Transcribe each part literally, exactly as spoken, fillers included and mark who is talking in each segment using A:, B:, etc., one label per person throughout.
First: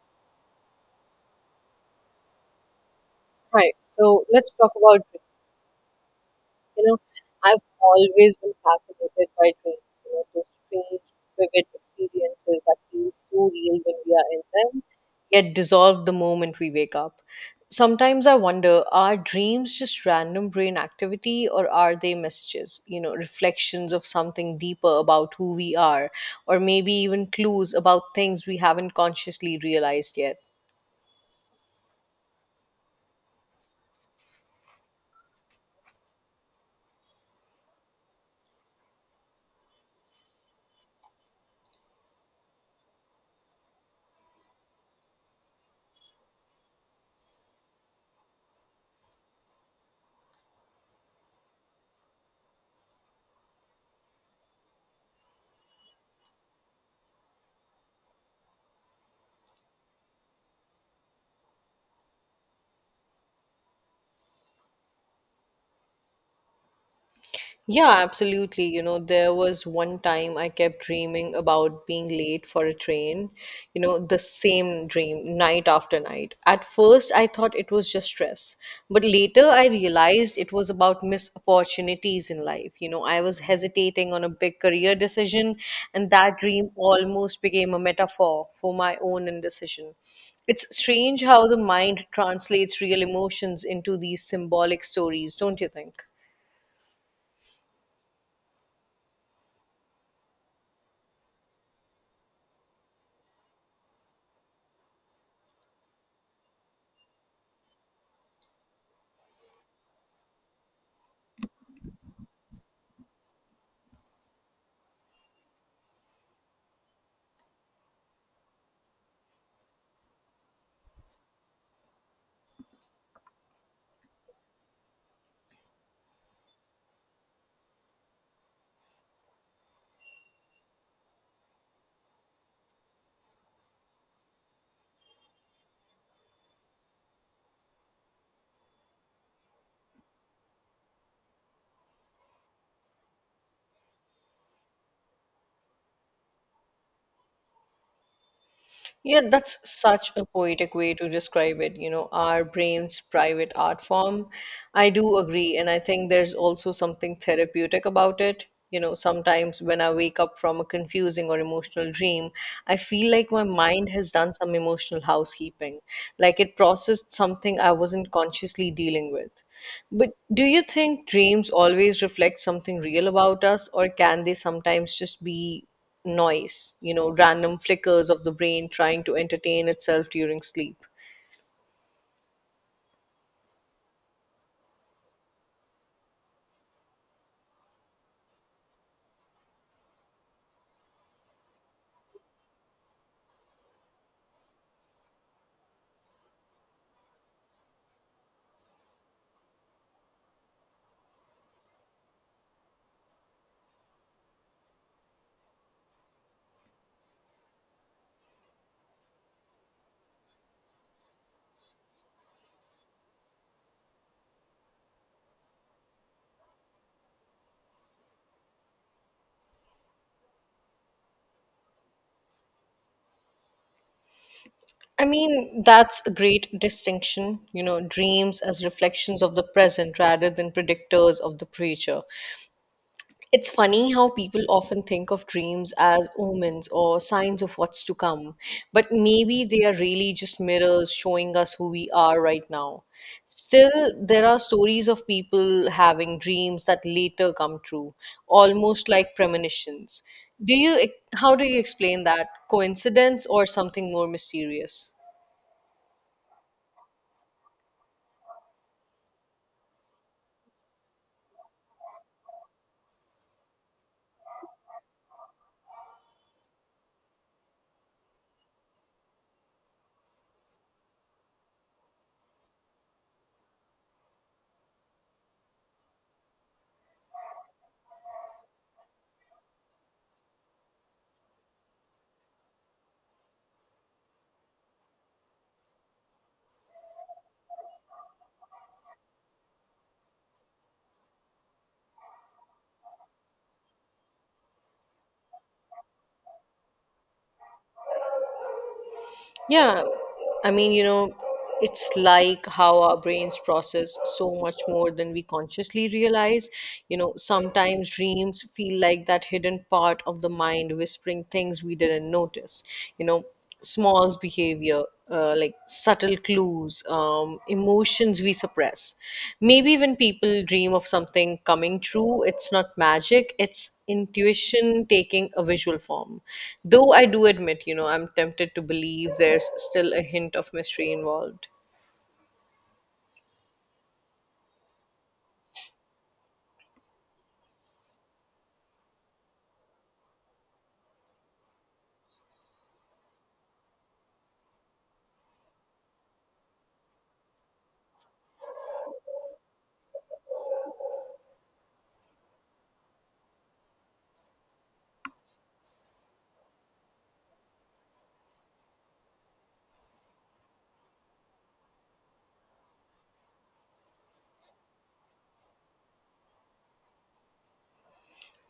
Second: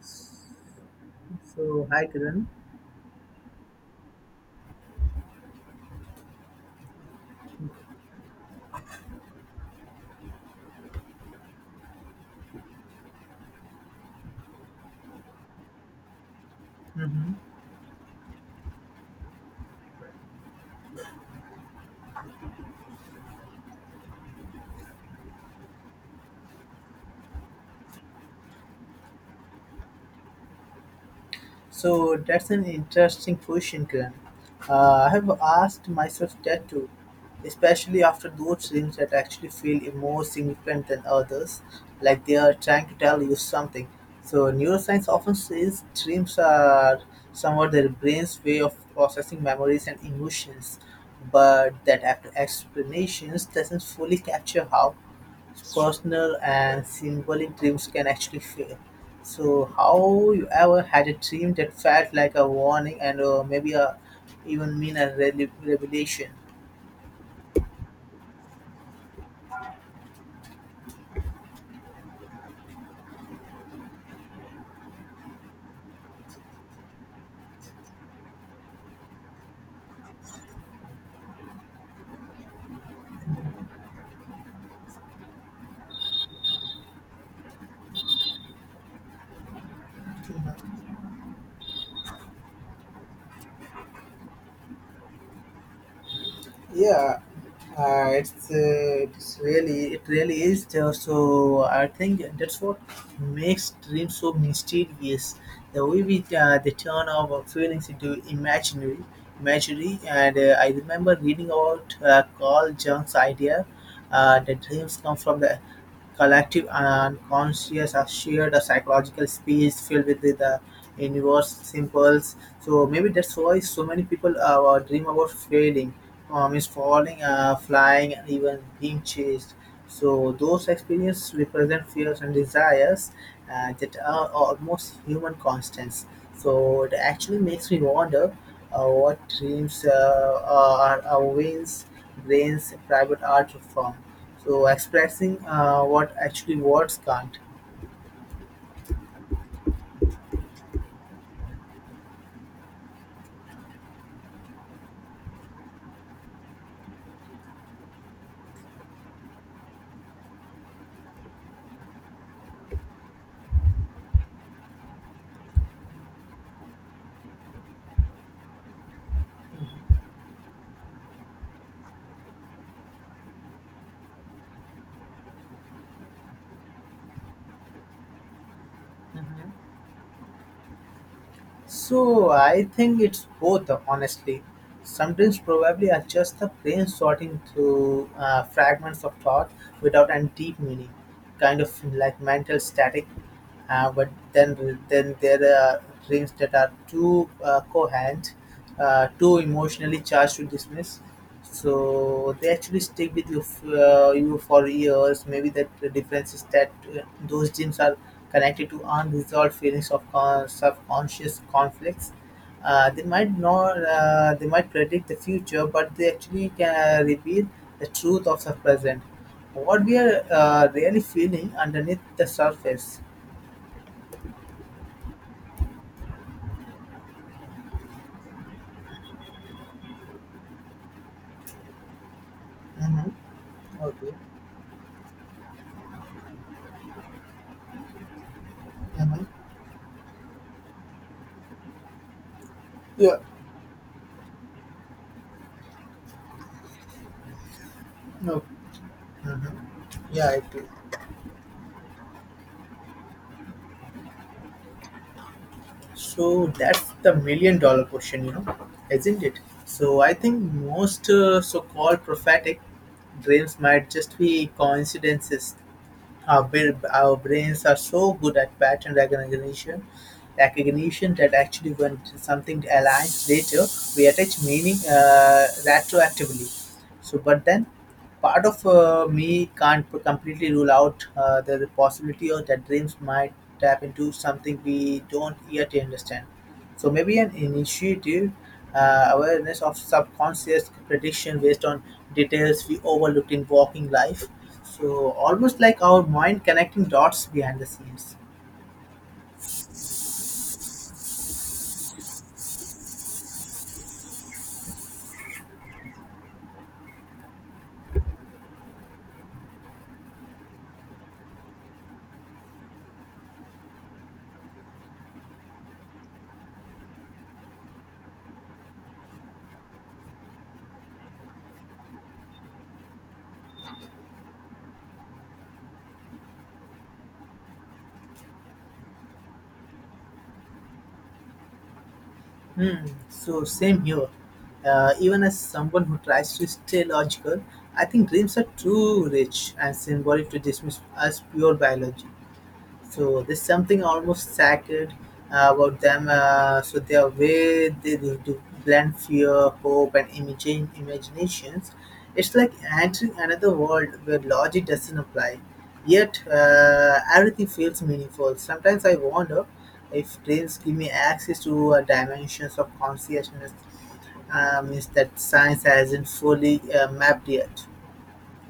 A: So, hi Kiran.
B: Right. So let's talk about dreams. You know, I've always been fascinated by dreams. You know, those strange, vivid experiences that feel so real when we are in them, yet dissolve the moment we wake up.
A: hmm
B: Sometimes I wonder, are dreams just random brain activity or are they messages, you know, reflections of something deeper about who we are, or maybe even clues about things we haven't consciously realized yet?
A: So, that's an interesting question, Kiran. Uh, I have asked myself that too, especially after those dreams that actually feel more significant than others, like they are trying to tell you something. So, neuroscience often says dreams are somewhat their brain's way of processing memories and emotions, but that explanation doesn't fully capture how personal and symbolic dreams can actually fail. So, how you ever had a dream that felt like a warning and uh, maybe a, even mean a rele- revelation?
B: Yeah, absolutely. You know, there was one time I kept dreaming about being late for a train, you know, the same dream night after night. At first, I thought it was just stress, but later I realized it was about missed opportunities in life. You know, I was hesitating on a big career decision, and that dream almost became a metaphor for my own indecision. It's strange how the mind translates real emotions into these symbolic stories, don't you think?
A: Yeah, Uh, it's uh, it's really it really is there. So I think that's what makes dreams so mysterious. The way we uh, they turn our feelings into imaginary, imaginary. And uh, I remember reading about uh, Carl Jung's idea uh, that dreams come from the collective unconscious, conscious or shared a psychological space filled with the, the universe symbols. So maybe that's why so many people uh, dream about failing um, is falling, uh, flying, and even being chased. So those experiences represent fears and desires uh, that are almost human constants. So it actually makes me wonder uh, what dreams uh, uh, are our veins, brains, private art form. So expressing uh, what actually words can't.
B: Yeah, that's such a poetic way to describe it, you know, our brain's private art form. I do agree, and I think there's also something therapeutic about it. You know, sometimes when I wake up from a confusing or emotional dream, I feel like my mind has done some emotional housekeeping, like it processed something I wasn't consciously dealing with. But do you think dreams always reflect something real about us, or can they sometimes just be noise, you know, random flickers of the brain trying to
A: Mhm.
B: entertain itself during sleep?
A: So I think it's both, honestly. Sometimes probably are just the brain sorting through uh, fragments of thought without any deep meaning, kind of like mental static. Uh, but then, then there are dreams that are too uh, coherent, uh, too emotionally charged to dismiss. So they actually stick with you, f- uh, you for years. Maybe that the difference is that uh, those dreams are connected to unresolved feelings of con- subconscious conflicts. Uh, they might not, uh, they might predict the future, but they actually can reveal the truth of the present. What we are uh, really feeling underneath the surface.
B: I mean, that's a great distinction, you know, dreams as reflections of the present rather than predictors of the future.
A: Mm-hmm.
B: It's funny how
A: Okay.
B: people often think of dreams as omens or signs of what's to come, but maybe
A: Mm-hmm.
B: they are really just mirrors showing us who we are right now.
A: Yeah.
B: Still, there are stories of people having dreams that later come true,
A: No.
B: almost like premonitions.
A: Mm-hmm. Yeah, I
B: Do
A: do.
B: you, how do you explain that? Coincidence or something more mysterious?
A: So that's the million dollar question, you know, isn't it? So I think most uh, so called prophetic dreams might just be coincidences. Our, bra- our brains are so good at pattern recognition, recognition that actually when something aligns later, we attach meaning uh, retroactively. So, but then part of uh, me can't completely rule out uh, the possibility of that dreams might tap into something we don't yet understand. So maybe an initiative uh, awareness of subconscious prediction based on details we overlooked in walking life. So almost like our mind connecting dots behind the scenes.
B: Yeah, I mean, you know, it's like how our brains process so much more than we consciously realize. You know, sometimes dreams feel like that hidden part of the mind whispering things we didn't notice. You know, small behavior, uh, like subtle clues, um, emotions we suppress. Maybe when people dream of something coming true, it's not magic, it's intuition taking a visual form. Though I do admit, you know, I'm tempted to believe there's still a hint of mystery involved.
A: Hmm. So same here. Uh, even as someone who tries to stay logical, I think dreams are too rich and symbolic to dismiss as pure biology. So there's something almost sacred uh, about them. Uh, so their way they do to blend fear, hope, and imagine imaginations. It's like entering another world where logic doesn't apply. Yet uh, everything feels meaningful. Sometimes I wonder if dreams give me access to uh, dimensions of consciousness, uh, means that science hasn't fully uh, mapped yet.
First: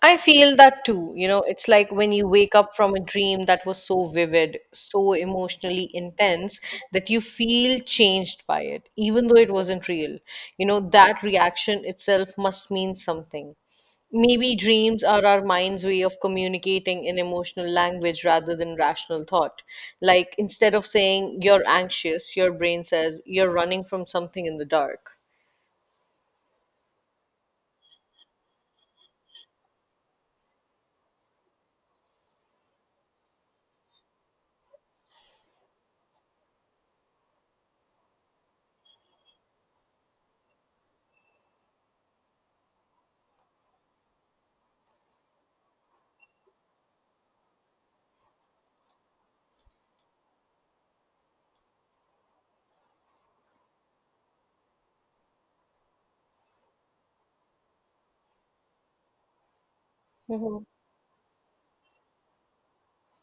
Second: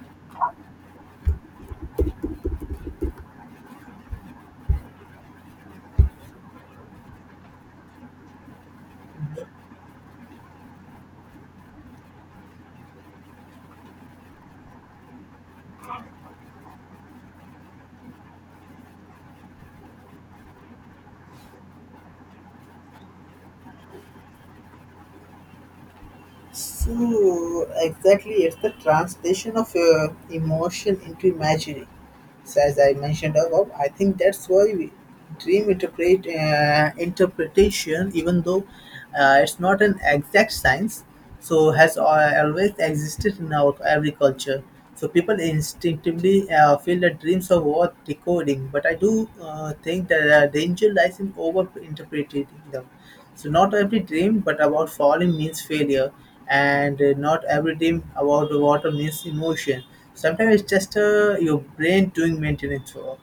B: I feel that too. You know, it's like when you wake up from a dream that was so vivid, so emotionally intense that you feel changed by it, even though it wasn't real. You know, that reaction itself must mean something. Maybe dreams are our mind's way of communicating in emotional language rather than rational thought. Like instead of saying you're anxious, your brain says you're running from something in the dark.
A: So exactly, it's the translation of uh, emotion into imaginary. So as I mentioned above, I think that's why we dream interpret uh, interpretation, even though uh, it's not an exact science, so has al- always existed in our every culture. So people instinctively uh, feel that dreams are worth decoding, but I do uh, think that uh, danger lies in over interpreting them. So not every dream but about falling means failure, and uh, not every dream about the water means emotion. Sometimes it's just uh, your brain doing maintenance work.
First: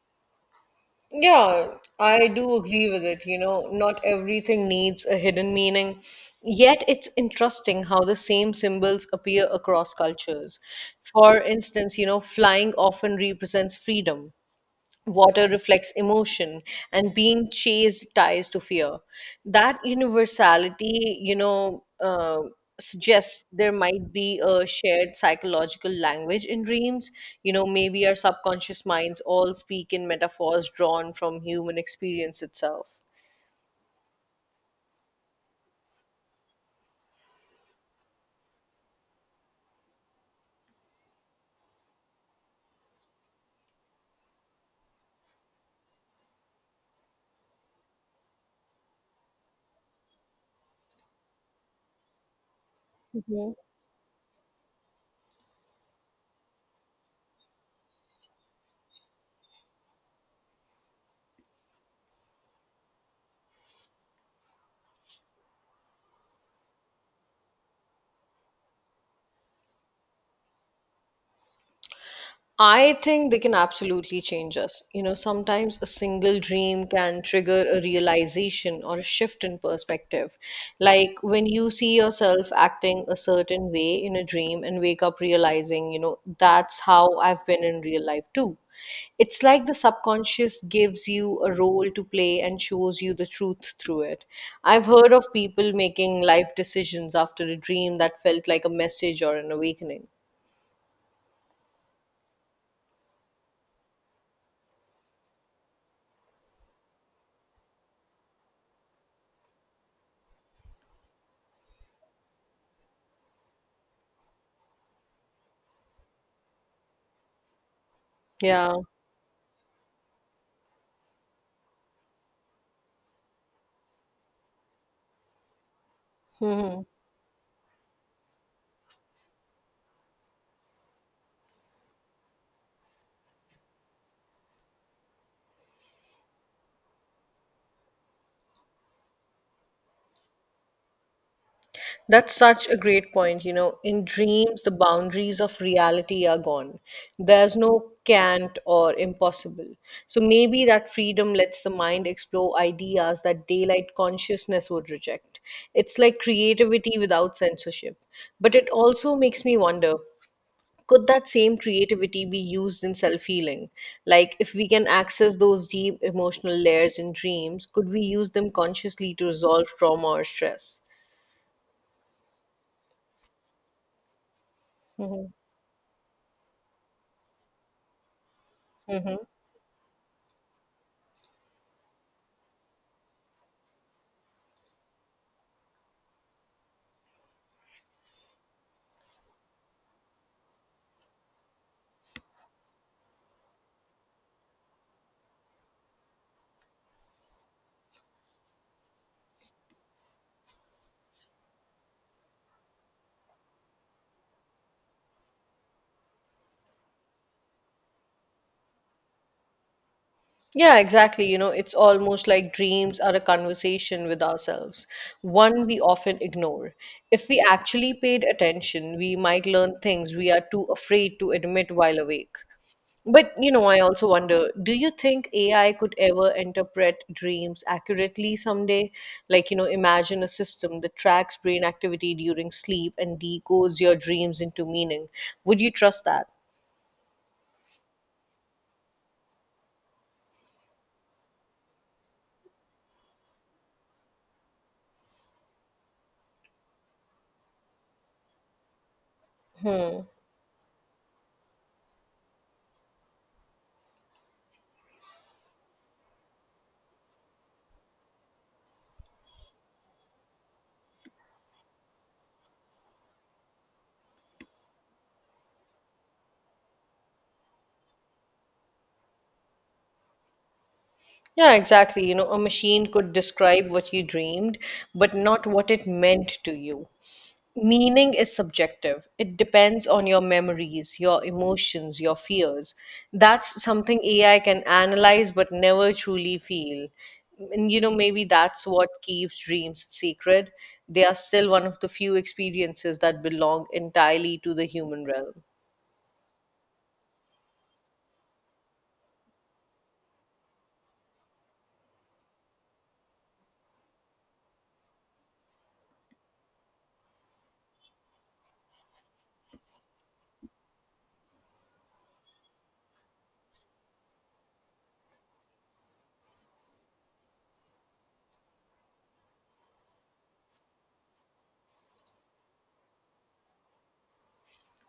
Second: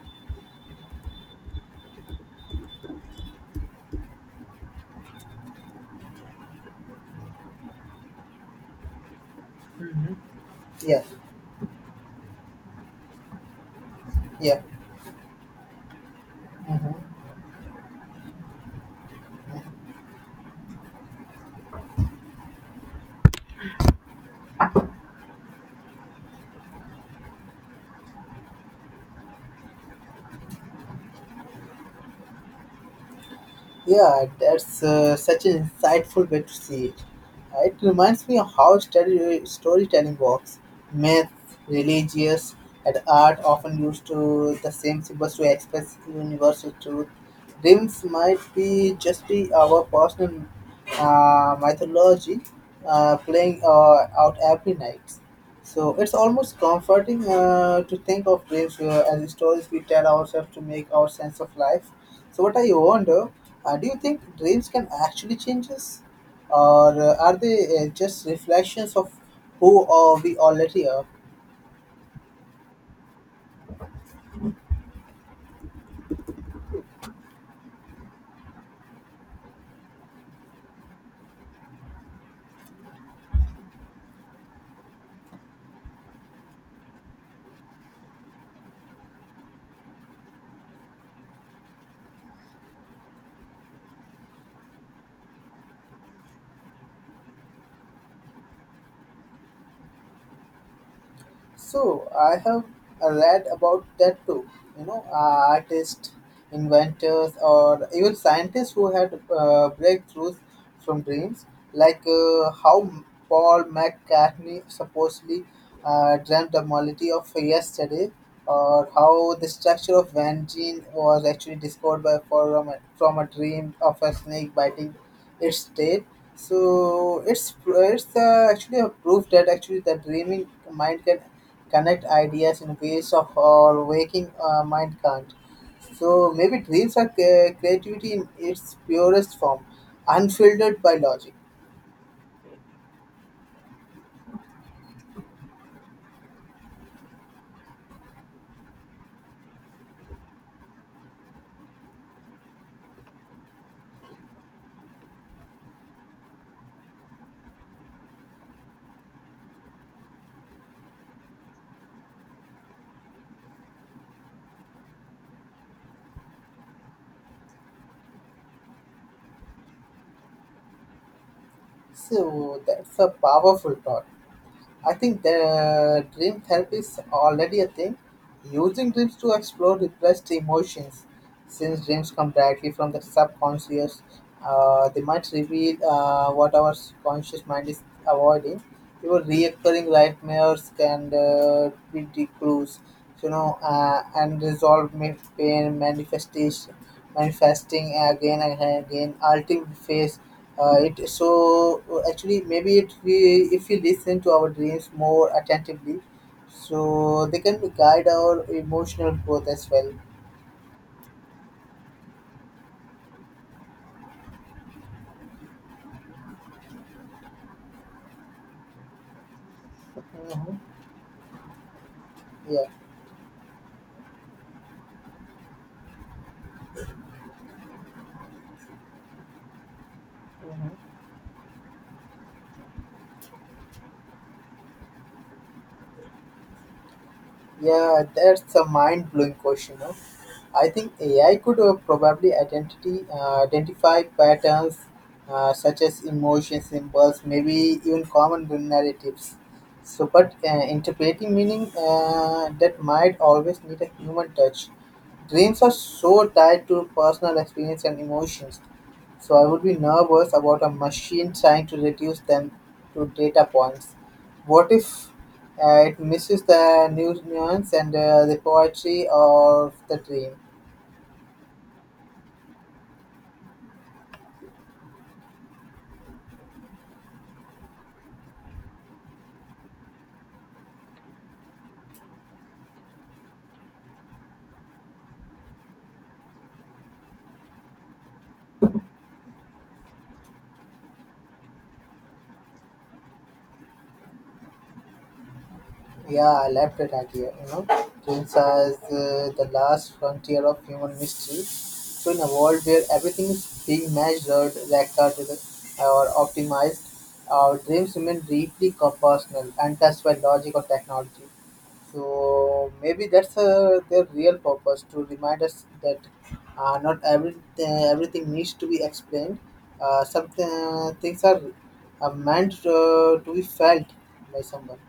B: Yeah, I do agree with it. You know, not everything needs a hidden meaning. Yet it's interesting how the same symbols appear across
A: Mm-hmm.
B: cultures.
A: Yeah.
B: For instance, you know, flying often represents freedom,
A: Yeah.
B: water reflects emotion, and
A: Mm-hmm.
B: being chased ties to fear. That universality, you know, uh, suggests there might be a shared psychological language in dreams. You know, maybe our subconscious minds all speak in metaphors drawn from human experience itself.
A: Yeah, that's uh, such an insightful way to see it. Uh, It reminds me of how story- storytelling works. Myth, religious, and art often use to the same symbols to express universal truth. Dreams might be just be our personal uh, mythology uh,
B: Mhm.
A: playing uh, out every night. So it's almost comforting uh, to think of dreams uh, as stories we tell ourselves to make our sense of life. So what I wonder, uh, do you think dreams can actually change us, or uh, are they uh, just reflections of who uh, we already are?
B: I think they can absolutely change us. You know, sometimes a single dream can trigger a realization or a shift in perspective. Like when you see yourself acting a certain way in a dream and wake up realizing, you know, that's how I've been in real life too. It's like the subconscious gives you a role to play and shows you the truth through it. I've heard of people making life decisions after a dream that felt like a message or an awakening.
A: So I have uh, read about that too. You know, uh, artists, inventors, or even scientists who had uh, breakthroughs from dreams, like uh, how Paul McCartney supposedly uh, dreamt the morality of yesterday,
B: Yeah.
A: or how the structure of Van Gene was actually discovered by from a, from a dream of a snake biting its state. So it's it's uh, actually a proof that actually the dreaming mind can connect ideas in ways of our waking uh, mind can't. So maybe dreams are cre- creativity in its purest form, unfiltered by logic.
B: That's such a great point. You know, in dreams, the boundaries of reality are gone. There's no can't or impossible. So maybe that freedom lets the mind explore ideas that daylight consciousness would reject. It's like creativity without censorship. But it also makes me wonder, could that same creativity be used in self healing? Like, if we can access those deep emotional layers in dreams, could we use them consciously to resolve trauma or stress?
A: So that's a powerful thought. I think
B: Hmm.
A: the dream therapy is already a thing. Using dreams to explore repressed emotions, since dreams come directly from the subconscious, uh, they might reveal uh, what our conscious mind is avoiding. Even reoccurring nightmares can uh, be the clues, you know, uh, and resolve ma- pain manifestation, manifesting again and again, ultimate phase uh, it so uh, actually maybe it we if we listen to our dreams more attentively, so they can guide our emotional growth as well.
B: Yeah, exactly. You know, it's almost like dreams are a conversation with ourselves, one we often ignore. If we actually paid attention, we might learn things we are
A: hmm
B: too afraid to admit while awake.
A: Yeah,
B: But, you know, I also wonder, do you think A I could ever interpret dreams accurately someday? Like, you know, imagine a system
A: hmm
B: that tracks brain activity during sleep and decodes your dreams into meaning. Would you trust that?
A: yeah, that's a mind blowing question. No? I think A I could uh, probably identity, uh, identify patterns uh, such as emotion symbols, maybe even common narratives. So, but uh, interpreting meaning uh, that might always need a human touch. Dreams are so tied to personal experience and emotions. So I would be nervous about a machine trying to reduce them to data points. What if uh, it misses the nu- nuance and uh, the poetry of the dream?
B: Yeah, exactly. You know, a machine could describe what you dreamed, but not what it meant to you. Meaning is subjective. It depends on your memories, your emotions, your fears. That's something A I can analyze but never truly feel. And you know, maybe that's what keeps dreams sacred. They are still one of the few experiences that belong entirely to the human realm.
A: Yeah, I love that idea. You know, dreams is uh, the last frontier of human mystery. So, in a world where everything is being measured, recorded, or optimized, our dreams remain deeply personal, untouched by logic or technology. So maybe that's uh, their real purpose to remind us that uh, not every uh, everything needs to be explained. Uh, some uh, things are uh, meant uh, to be felt by someone.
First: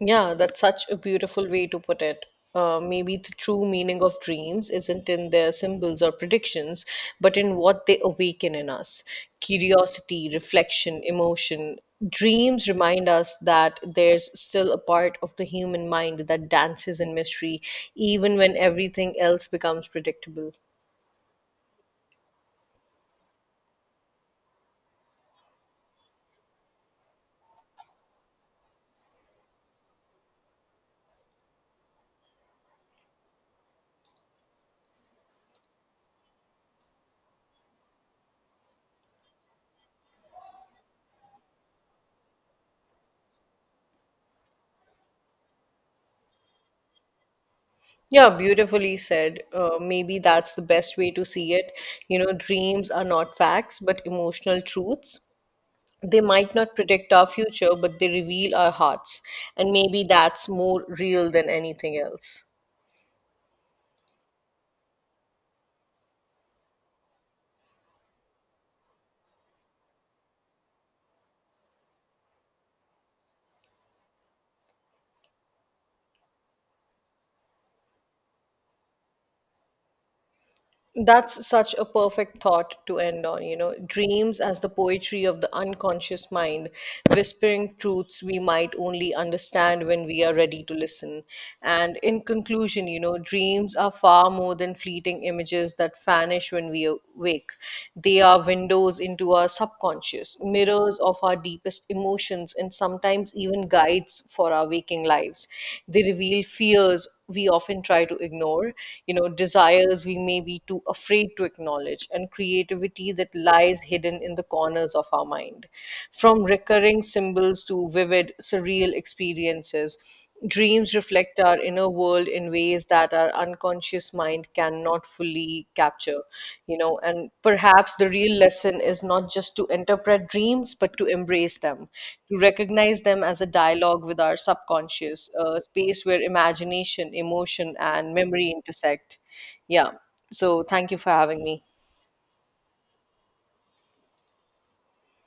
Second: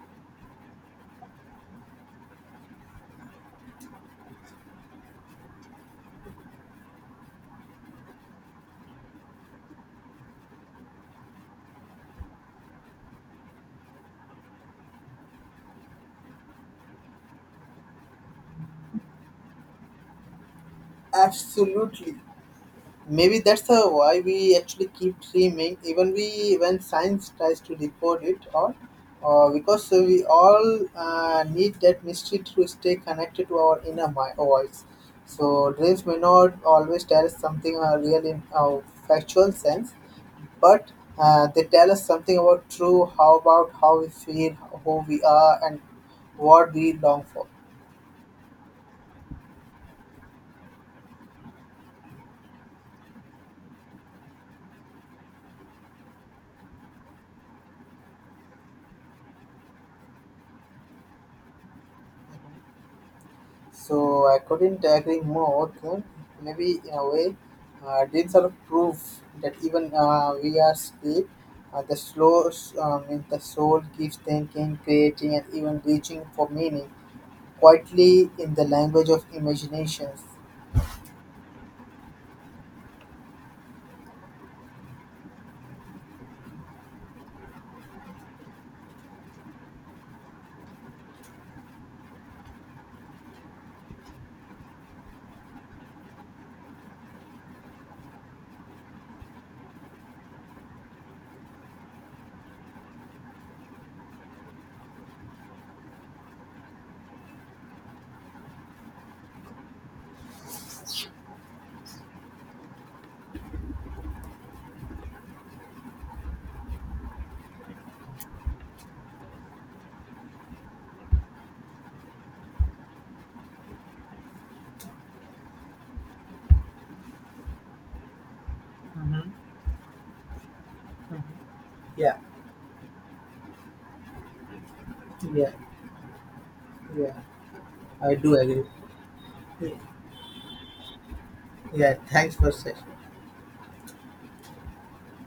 B: Yeah, that's such a beautiful way to put it. Uh, maybe the true meaning of dreams isn't in their symbols or predictions, but in what they awaken in us: curiosity, reflection, emotion. Dreams remind us that there's still a part of the human mind that dances in mystery, even when everything else becomes predictable.
A: Absolutely. Maybe that's uh, why we actually keep dreaming, even we when science tries to report it, or uh, because uh, we all uh, need that mystery to stay connected to our inner mi- voice. So dreams may not always tell us something uh, real in a factual sense, but uh, they tell us something about true, how about how we feel, who we are, and what we long for.
B: Yeah, beautifully said. Uh, maybe that's the best way to see it. You know, dreams are not facts, but emotional truths. They might not predict our future, but they reveal our hearts. And maybe that's more real than anything else.
A: So I couldn't agree more. Kun. Maybe in a way, uh, dreams are proof that even uh, we are sleep. Uh, the slow, um, mean the soul keeps thinking, creating, and even reaching for meaning quietly in the language of imaginations.
B: That's such a perfect thought to end on, you know. Dreams as the poetry of the unconscious mind, whispering truths we might only understand when we are ready to listen. And in conclusion, you know, dreams are far more than fleeting images that vanish when we awake. They are windows into our subconscious, mirrors of our deepest emotions, and sometimes even guides for our waking lives. They reveal fears we often try to ignore, you know, desires we may be too afraid to acknowledge, and creativity that lies hidden in the corners of our mind. From recurring symbols to vivid, surreal experiences, dreams reflect our inner world in ways that our unconscious mind mind cannot fully capture. You know, and perhaps the real lesson is
A: Mm-hmm.
B: not just to interpret dreams, but to embrace them,
A: Yeah,
B: to recognize them as a dialogue with our subconscious,
A: yeah,
B: a space where imagination,
A: yeah.
B: emotion and
A: I do
B: memory
A: agree.
B: intersect. Yeah, so thank you for having me.
A: Yeah, thanks for saying.